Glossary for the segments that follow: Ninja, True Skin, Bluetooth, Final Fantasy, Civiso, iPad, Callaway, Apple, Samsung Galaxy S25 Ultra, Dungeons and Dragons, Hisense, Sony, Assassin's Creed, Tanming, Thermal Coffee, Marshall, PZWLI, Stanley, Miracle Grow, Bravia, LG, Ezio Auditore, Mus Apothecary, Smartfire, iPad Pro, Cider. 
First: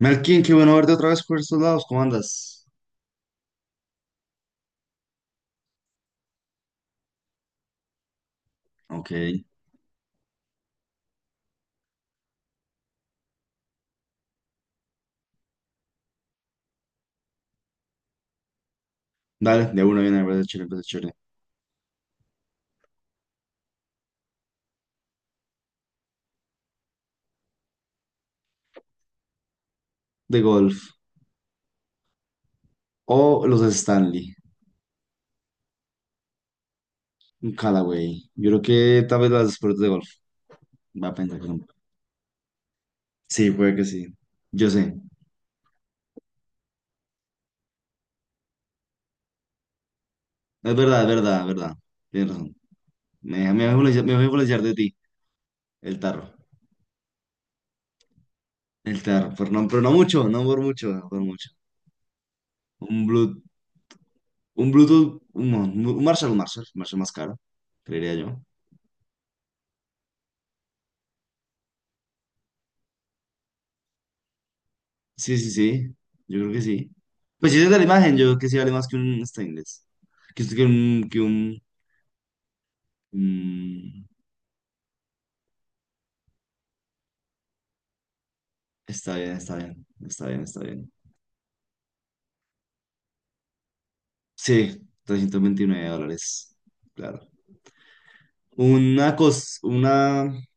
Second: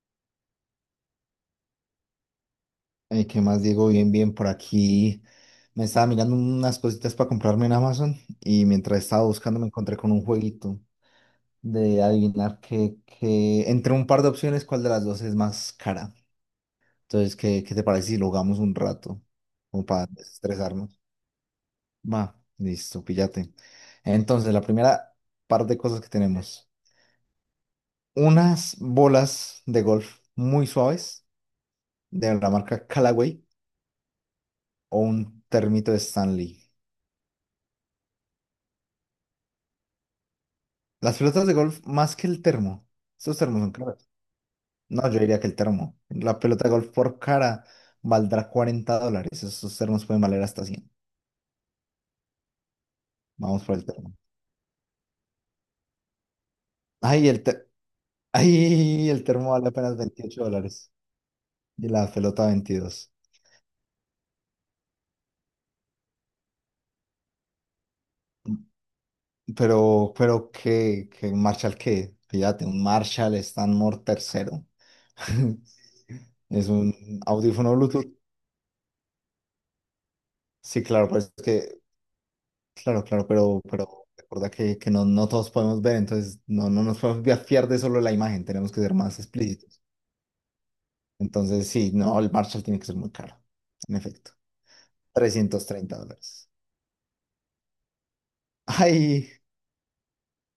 Melkin, qué bueno verte otra vez por estos lados. ¿Cómo andas? ¿Qué más, Diego? Bien, bien, por aquí me estaba mirando unas cositas para comprarme en Amazon y mientras Ok, estaba buscando me encontré con un jueguito de adivinar que entre un par de opciones cuál de las dos es más cara. Entonces, ¿qué te parece si lo jugamos un rato? dale, de Como una para viene, me parece chévere, me parece desestresarnos. chévere. Va, listo, píllate. Entonces, la primera par de cosas que tenemos. Unas bolas de golf De muy golf. suaves de la marca Callaway O los Stanley, o un termito de Stanley. un Callaway. Yo creo que tal vez las deportes de golf. Va a Las pensar pelotas que de son. golf más que el termo. Esos Sí, termos son puede que sí. caros. Yo sé. No, yo diría que el termo. La pelota de golf por cara valdrá $40. Esos termos pueden valer hasta Es cien. verdad, es verdad, es verdad. Tienes razón. Me, Vamos voy a por el influenciar me termo. voy a influenciar de ti, el tarro. Ay, el, te- El Ay, el tarro, termo vale pero no apenas mucho, no veintiocho por mucho, dólares. no por mucho. Y la pelota Un veintidós. Bluetooth, un Bluetooth, un Marshall más caro, creería yo. Pero, ¿qué? ¿Qué Marshall qué? Fíjate, un Marshall Stanmore tercero. Sí, sí, sí. Yo creo que Es sí. un Pues si es audífono de la Bluetooth. imagen, yo creo que sí vale más que un stainless. Que, que Sí, un, claro, que pues es un, que claro, claro, mm, pero recuerda que no, no todos podemos ver, entonces no, fiar de solo la imagen, tenemos que ser Está más bien, está explícitos. bien. Está bien, está bien. Entonces, sí, no, el Marshall tiene que ser muy caro, en efecto. Sí, trescientos trescientos veintinueve treinta dólares. dólares. Claro. Una Ay, cos... Una...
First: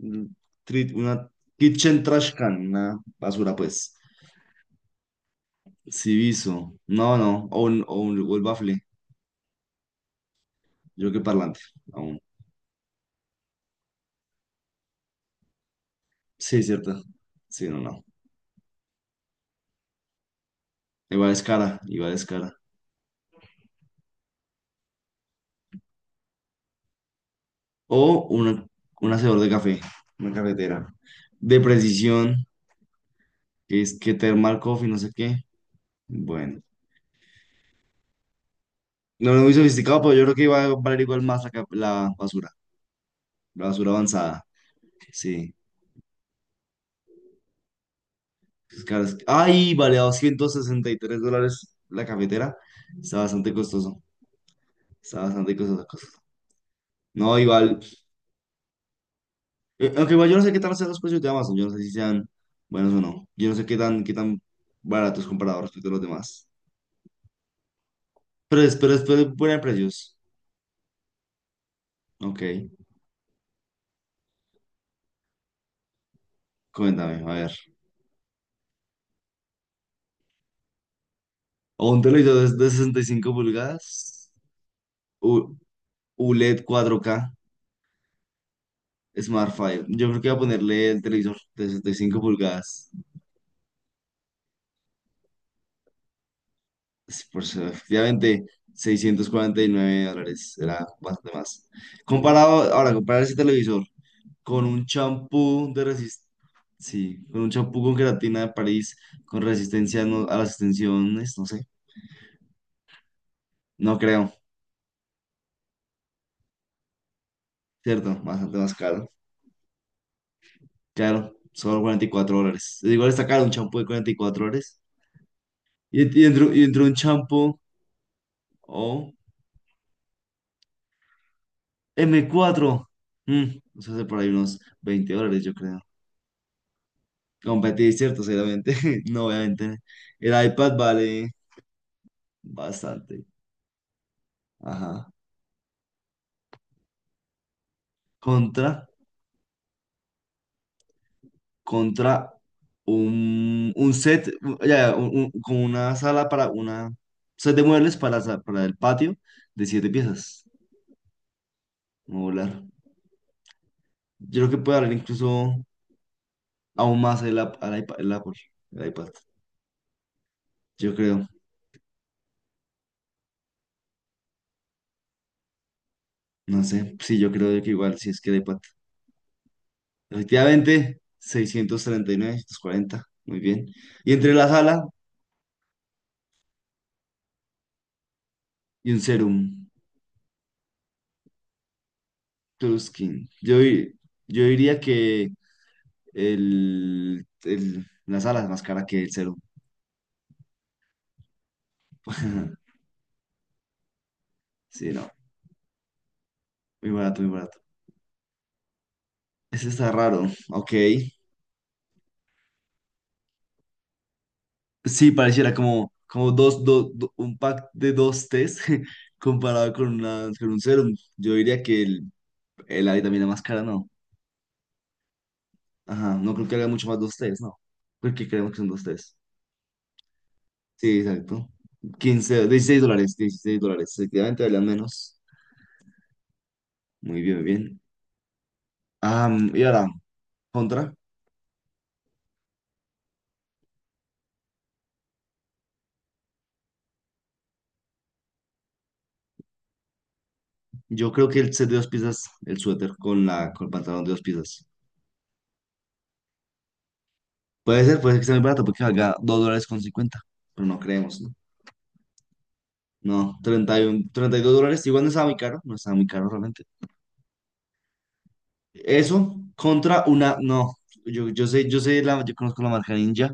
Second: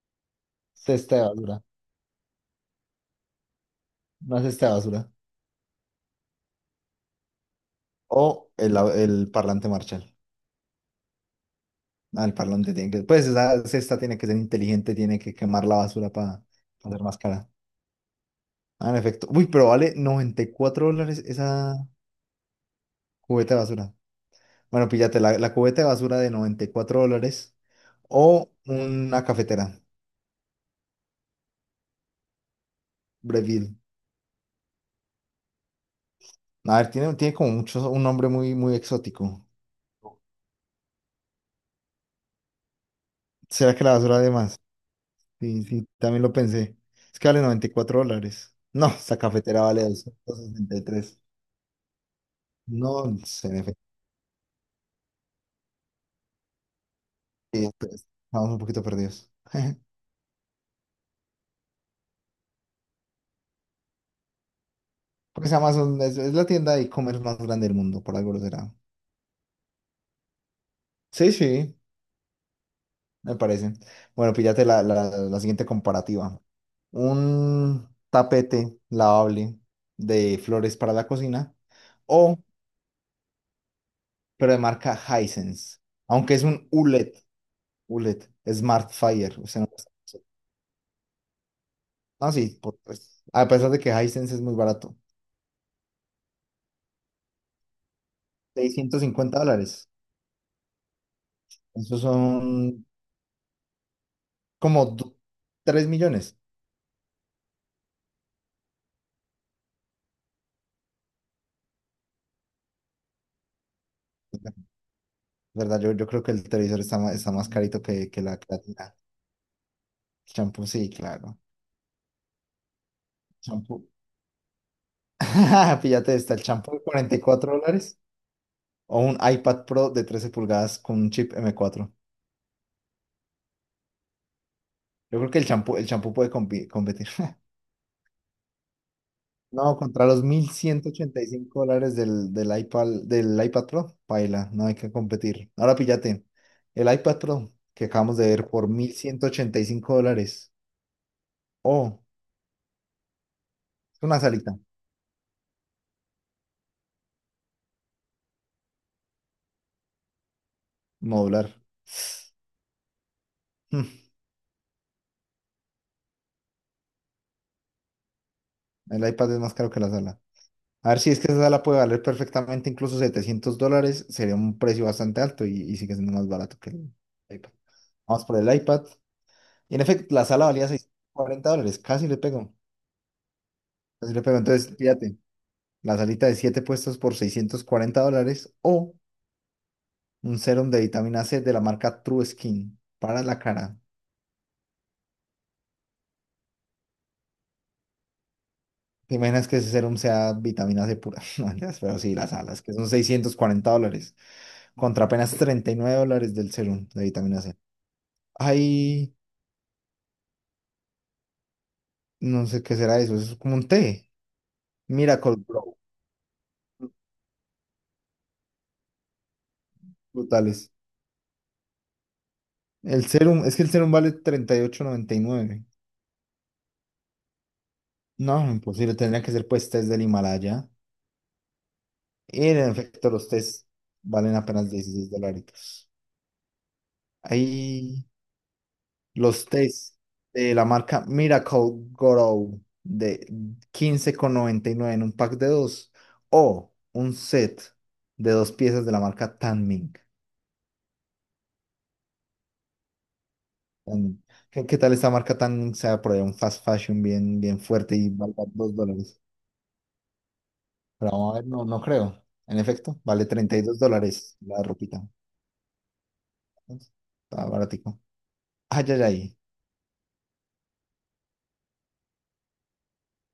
mm, tri- Una cesta de basura, kitchen trash can. Una basura, pues. Una cesta de basura. Civiso. No, no. O el O bafle. El parlante Marshall. Yo creo que parlante. Aún. Ah, el parlante tiene que, pues esa cesta tiene que ser inteligente, tiene que quemar la basura para Sí, hacer cierto. más cara. Sí, no, no. Ah, en efecto. Uy, pero vale $94 Igual es esa cara. Igual es cara. cubeta de basura. Bueno, píllate la cubeta de basura de $94 O o una un una hacedor de cafetera café, una cafetera. De precisión, Breville. que es que Thermal Coffee, no sé qué. Bueno, A ver, tiene como mucho, un nombre muy no es exótico. muy sofisticado, pero yo creo que iba a valer igual más la, la ¿Será que basura la basura de avanzada. más? Sí. Sí, sí, también lo pensé. Es que vale $94. Es No, caro, esta cafetera ¡ay! vale Vale a doscientos sesenta y 263 tres. dólares la cafetera. No Está sé, bastante en efecto, costoso. Está bastante costoso. No, sí, igual. pues, estamos un poquito perdidos. Aunque igual yo no sé qué tal sean los precios de Amazon. Yo no sé si sean buenos o no. Yo no sé qué tan baratos Porque es comparados respecto a los Amazon, es la demás. tienda de e-commerce más grande del mundo, por algo lo será. Pero es buena en precios. Sí, sí, Ok, me parece. Bueno, píllate la siguiente comparativa. cuéntame, a ver. Un tapete lavable de flores para la cocina O un televisor o, de, 65 pulgadas, pero de marca U- Hisense, aunque es ULED un cuatro ULED, k ULED, Smart Fire. Usted no, Smartfire. Yo creo que voy a ponerle el televisor de 65 no, sí, pulgadas. pues, a pesar de que Hisense es muy barato, Efectivamente, seiscientos seiscientos cincuenta cuarenta y dólares. nueve dólares era más de más. Esos Comparado, son ahora, comparar ese televisor con como un do- champú de 3 resist, millones. sí, con un champú con queratina de París, con resistencia a las extensiones, no sé. No creo, ¿Verdad? Yo creo que el televisor está más carito ¿cierto? que la Bastante más creatina. caro. Champú, sí, Claro, claro. solo $44. Igual está caro un champú de Champú. $44. Fíjate, está el Y champú entre de un 44 champú dólares o o un iPad Pro de 13 pulgadas con un chip m cuatro. M4. mm, Eso hace por ahí unos 20 Yo creo que dólares, yo creo. el champú puede competir. Competir, ¿cierto? Seguramente. No, No, obviamente. contra los El mil iPad ciento ochenta y vale cinco dólares del iPad, bastante. del iPad Pro, paila, no hay que Ajá. competir. Ahora píllate, el iPad Pro que acabamos de ver por Contra, $1,185. Oh, Contra un es una set, salita como una sala para una set de muebles para el patio de siete piezas modular. modular. Mm, Yo creo que puede haber incluso. Aún más el, al iPad, el Apple, el el iPad, iPad es más caro que la sala. A yo ver si es creo, que esa sala puede valer perfectamente incluso $700, sería un precio bastante alto y sigue siendo más barato no que el sé, sí, yo iPad. creo que igual, si es Vamos que el por el iPad, iPad. Y en efecto, la sala valía seiscientos efectivamente, cuarenta dólares, casi le 639, pego, 640, muy bien, y casi le entre pego. la Entonces, sala fíjate, la salita de 7 puestos por $640 y o un serum. un serum de vitamina C de la marca True Skin para Skin, la cara. Yo diría que la sala es más cara que el ¿Te serum. imaginas que ese serum sea vitamina C pura? No, mentiras, pero sí, las alas, que son $640, Sí, contra no, apenas $39 del serum de muy vitamina C. barato, Ay. ese está raro, ok. No sé qué será eso, eso es como un té. Sí, Miracle pareciera Grow, como dos, un pack de dos test. Comparado con, una, con un brutales. serum, yo diría que el Ali El también la serum, es máscara, que el no. serum vale 30 ocho noventa y nueve. Ajá, no creo que haga mucho más de ustedes, no. Porque No, creemos que son de imposible, ustedes. tendría que ser pues test del Himalaya. Sí, exacto. 15, Y en 16 efecto, dólares, los 16 test dólares. valen Efectivamente, valían apenas 16 menos. dólares. Muy bien, muy bien. Ahí Ah, los y ahora, test de la contra. marca Miracle Grow de 15,99 en un pack de 2 o un set de 2 piezas de la marca Tanming. Yo creo que el set de dos piezas, el suéter con el pantalón de dos tan- piezas. ¿Qué, qué tal esta marca tan, o sea, por ahí un fast fashion bien, bien fuerte y Puede ser que sea muy valga barato dos porque valga dólares? $2.50. Pero no Pero creemos, ¿no? vamos a ver, no, no creo. En efecto, vale No, treinta y treinta dos y uno, treinta dólares y dos la dólares. Igual ropita. no estaba muy caro, no estaba muy caro realmente. Entonces, está baratico. Ay, ay, Eso ay. contra una, no. Yo conozco la marca Ninja.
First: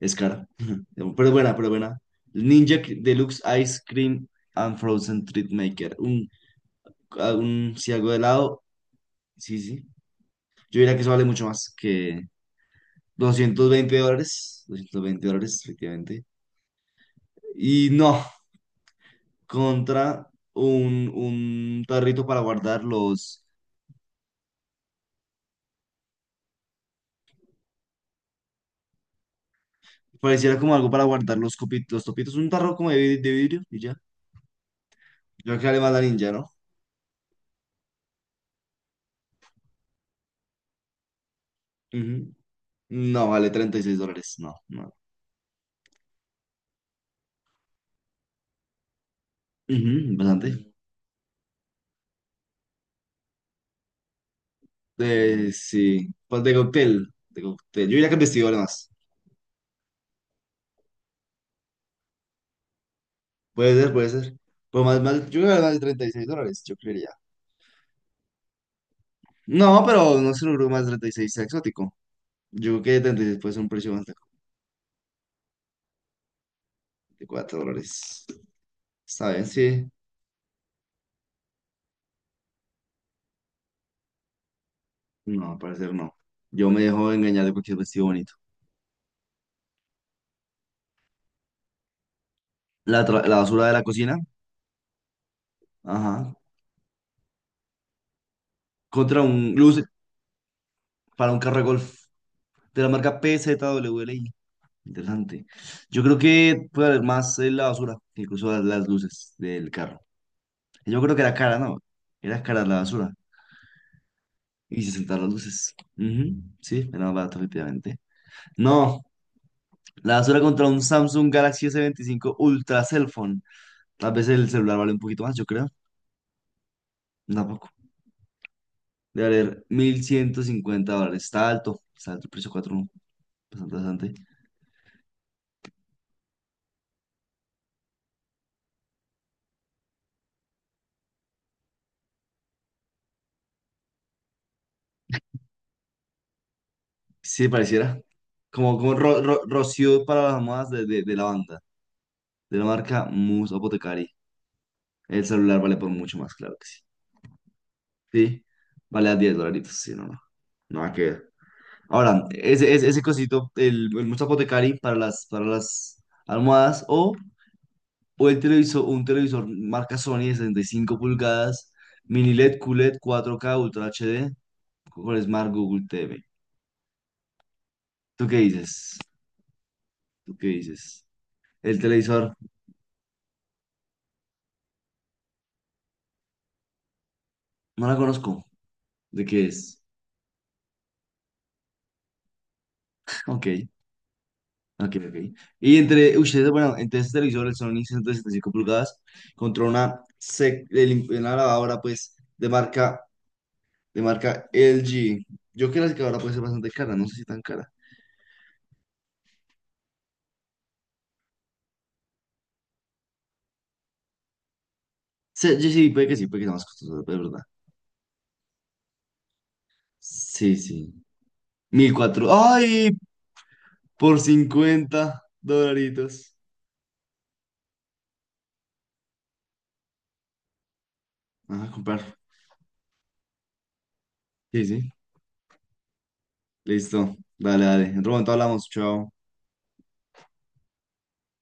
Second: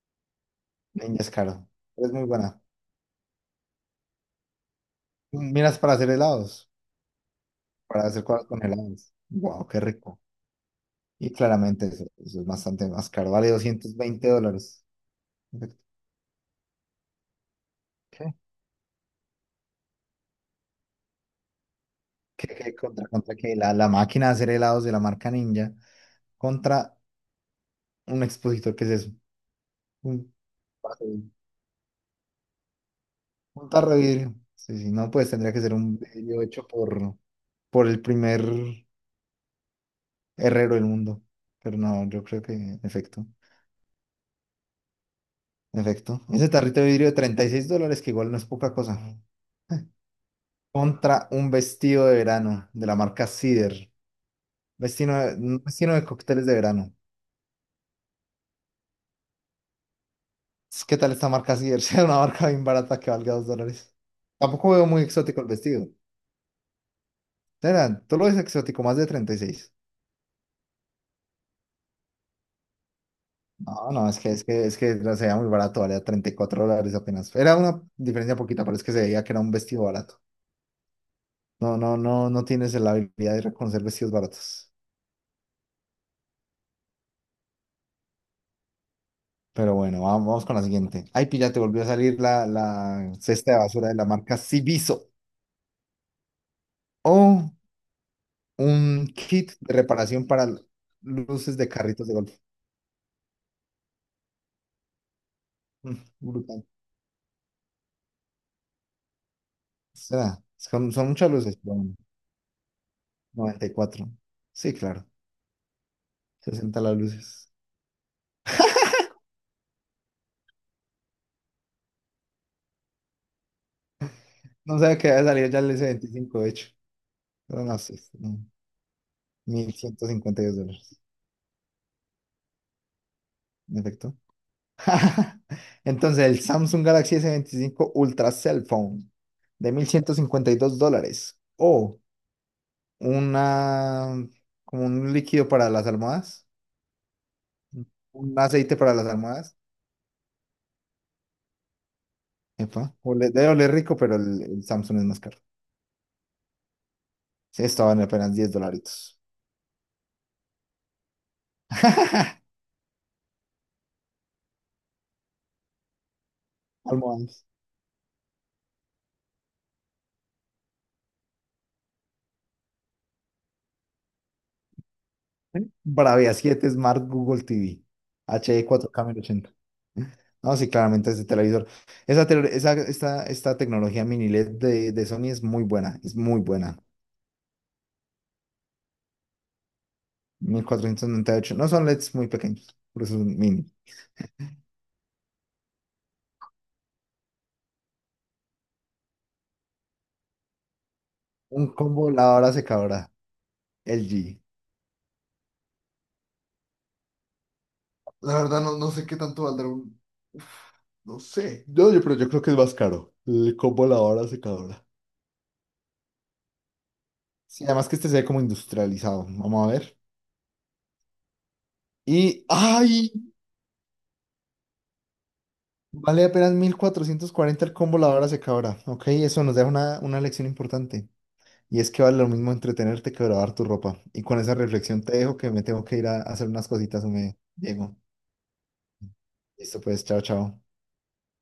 Es cara, Ninja pero es es buena, pero caro. es buena. Es muy buena. Ninja Deluxe Ice Cream and Frozen Treat Miras para Maker. hacer helados, Un si para algo de hacer cosas con helado, helados. sí, Wow, qué sí. rico. Yo diría que eso vale Y mucho más claramente eso, que eso es bastante más caro. Vale doscientos doscientos veinte veinte dólares. dólares. $220, Perfecto. efectivamente. Y no, ¿Qué? contra un tarrito para ¿Qué, guardar contra los. qué? La máquina de hacer helados de la marca Ninja contra un expositor que es eso. Mm. Pareciera como algo para Sí. guardar los copitos, los topitos. Un tarro como de, de vidrio Un y tarro ya. de vidrio. Sí, sí, no, pues Yo tendría creo que que ser vale más un la ninja, vidrio ¿no? hecho por el primer herrero del mundo. Pero no, yo Ujú. creo que, en efecto, No, vale $36. No, no. en efecto. Ese tarrito de vidrio de $36, que igual no es poca cosa. Ujú, bastante. Contra un vestido de verano de la marca Cider. Un vestido de Sí, pues cócteles de de verano. cóctel, de cóctel. Yo iría con vestido más. Pues, ¿qué tal esta marca Cider? Sea una marca bien barata que valga dos Puede ser, dólares. puede ser. Tampoco Pues veo más, muy más, exótico yo el creo que más de vestido. $36, yo creería. Será, ¿tú lo ves exótico, más de 36? No, pero no se creo que más de 36 sea exótico. Yo creo que 36 puede ser un No, precio más no, de es que se veía muy barato, valía $34 apenas. Era 4 una dólares. diferencia poquita, pero es que se veía ¿Está que era bien? un vestido Sí. barato. No, no, no, no tienes la habilidad de reconocer vestidos baratos. No, al parecer no. Yo me dejo engañar de cualquier vestido bonito. Pero bueno, vamos, vamos con la siguiente. Ay, pilla, te volvió a salir la, La, la la cesta de basura de la basura de la cocina, marca Civiso. ajá. O un Contra un kit de luz reparación para para un luces carro de de golf carritos de golf. de la marca PZWLI. Interesante. Mm, Yo creo brutal. que puede haber más en la basura, incluso las luces del carro. Será. Son, Yo son creo que muchas era luces, cara, pero ¿no? bueno, Era cara la basura. 94. Sí, Y se claro. sentaron las luces. Ujú, 60 sí, las era más barato, luces. efectivamente. No, la basura contra un Samsung Galaxy S25 Ultra Cell Phone. Tal vez el No celular vale sé un qué había poquito más, yo salido ya creo. el S25 de hecho. No, Tampoco. no, sí, sí, no. Debe valer mil mil ciento cincuenta ciento y dos cincuenta dólares, dólares. Está alto. Está alto el precio 4. Bastante, en bastante. efecto. Entonces, el Samsung Galaxy S25 Ultra Cell Phone de $1,152 o una, como un líquido para las almohadas, Sí, pareciera. un aceite Como para las almohadas. Rocío para las modas de la banda, de la Epa, marca debe Mus oler rico, Apothecary. pero el Samsung es más El caro. celular vale por mucho más, claro que sí. Sí, estaban apenas Sí, diez vale a dolaritos. 10 dolaritos, sí, no, no. Nada que ver. Ahora, ese cosito, el Mus Apothecary para las almohadas Almohadas. o el televisor, un televisor marca Sony de 65 pulgadas, mini LED, QLED, 4K Ultra HD, con Smart Google TV. Bravia 7 Smart Google TV ¿Tú qué HD dices? 4K. ¿Tú qué No, sí, dices? claramente ese televisor. El Esa, televisor, tele- esa- Esta tecnología mini LED de Sony es muy buena, es muy buena. no la conozco. ¿De qué es? 1.498. No son LEDs muy pequeños, por eso son Ok, mini. ok, ok. Y entre ustedes, bueno, entre este televisor, el Sony 175 pulgadas, contra una Un lavadora, combo pues, de lavadora marca, secadora LG. LG. Yo creo que la secadora puede ser bastante cara, no sé si tan cara. La verdad, no, no sé qué tanto valdrá un... Uf, no sé. Pero yo creo que es más caro. El combo lavadora secadora. Sí, sí, sí, puede que sea más costosa, pero es verdad. Sí, además que este se ve como industrializado. Vamos a ver. Sí, sí. 1.004. Y, ¡Ay! ¡ay! Por 50 Vale dolaritos. apenas 1.440 el combo lavadora secadora. Ok, eso nos deja una lección importante. Vamos a Y es comprar. que vale lo mismo entretenerte que lavar tu ropa. Y con esa Sí, sí. reflexión te dejo que me tengo que ir a hacer unas cositas, Listo. me Dale, dale. Diego. En otro momento hablamos. Chao. Listo, pues, chao, chao.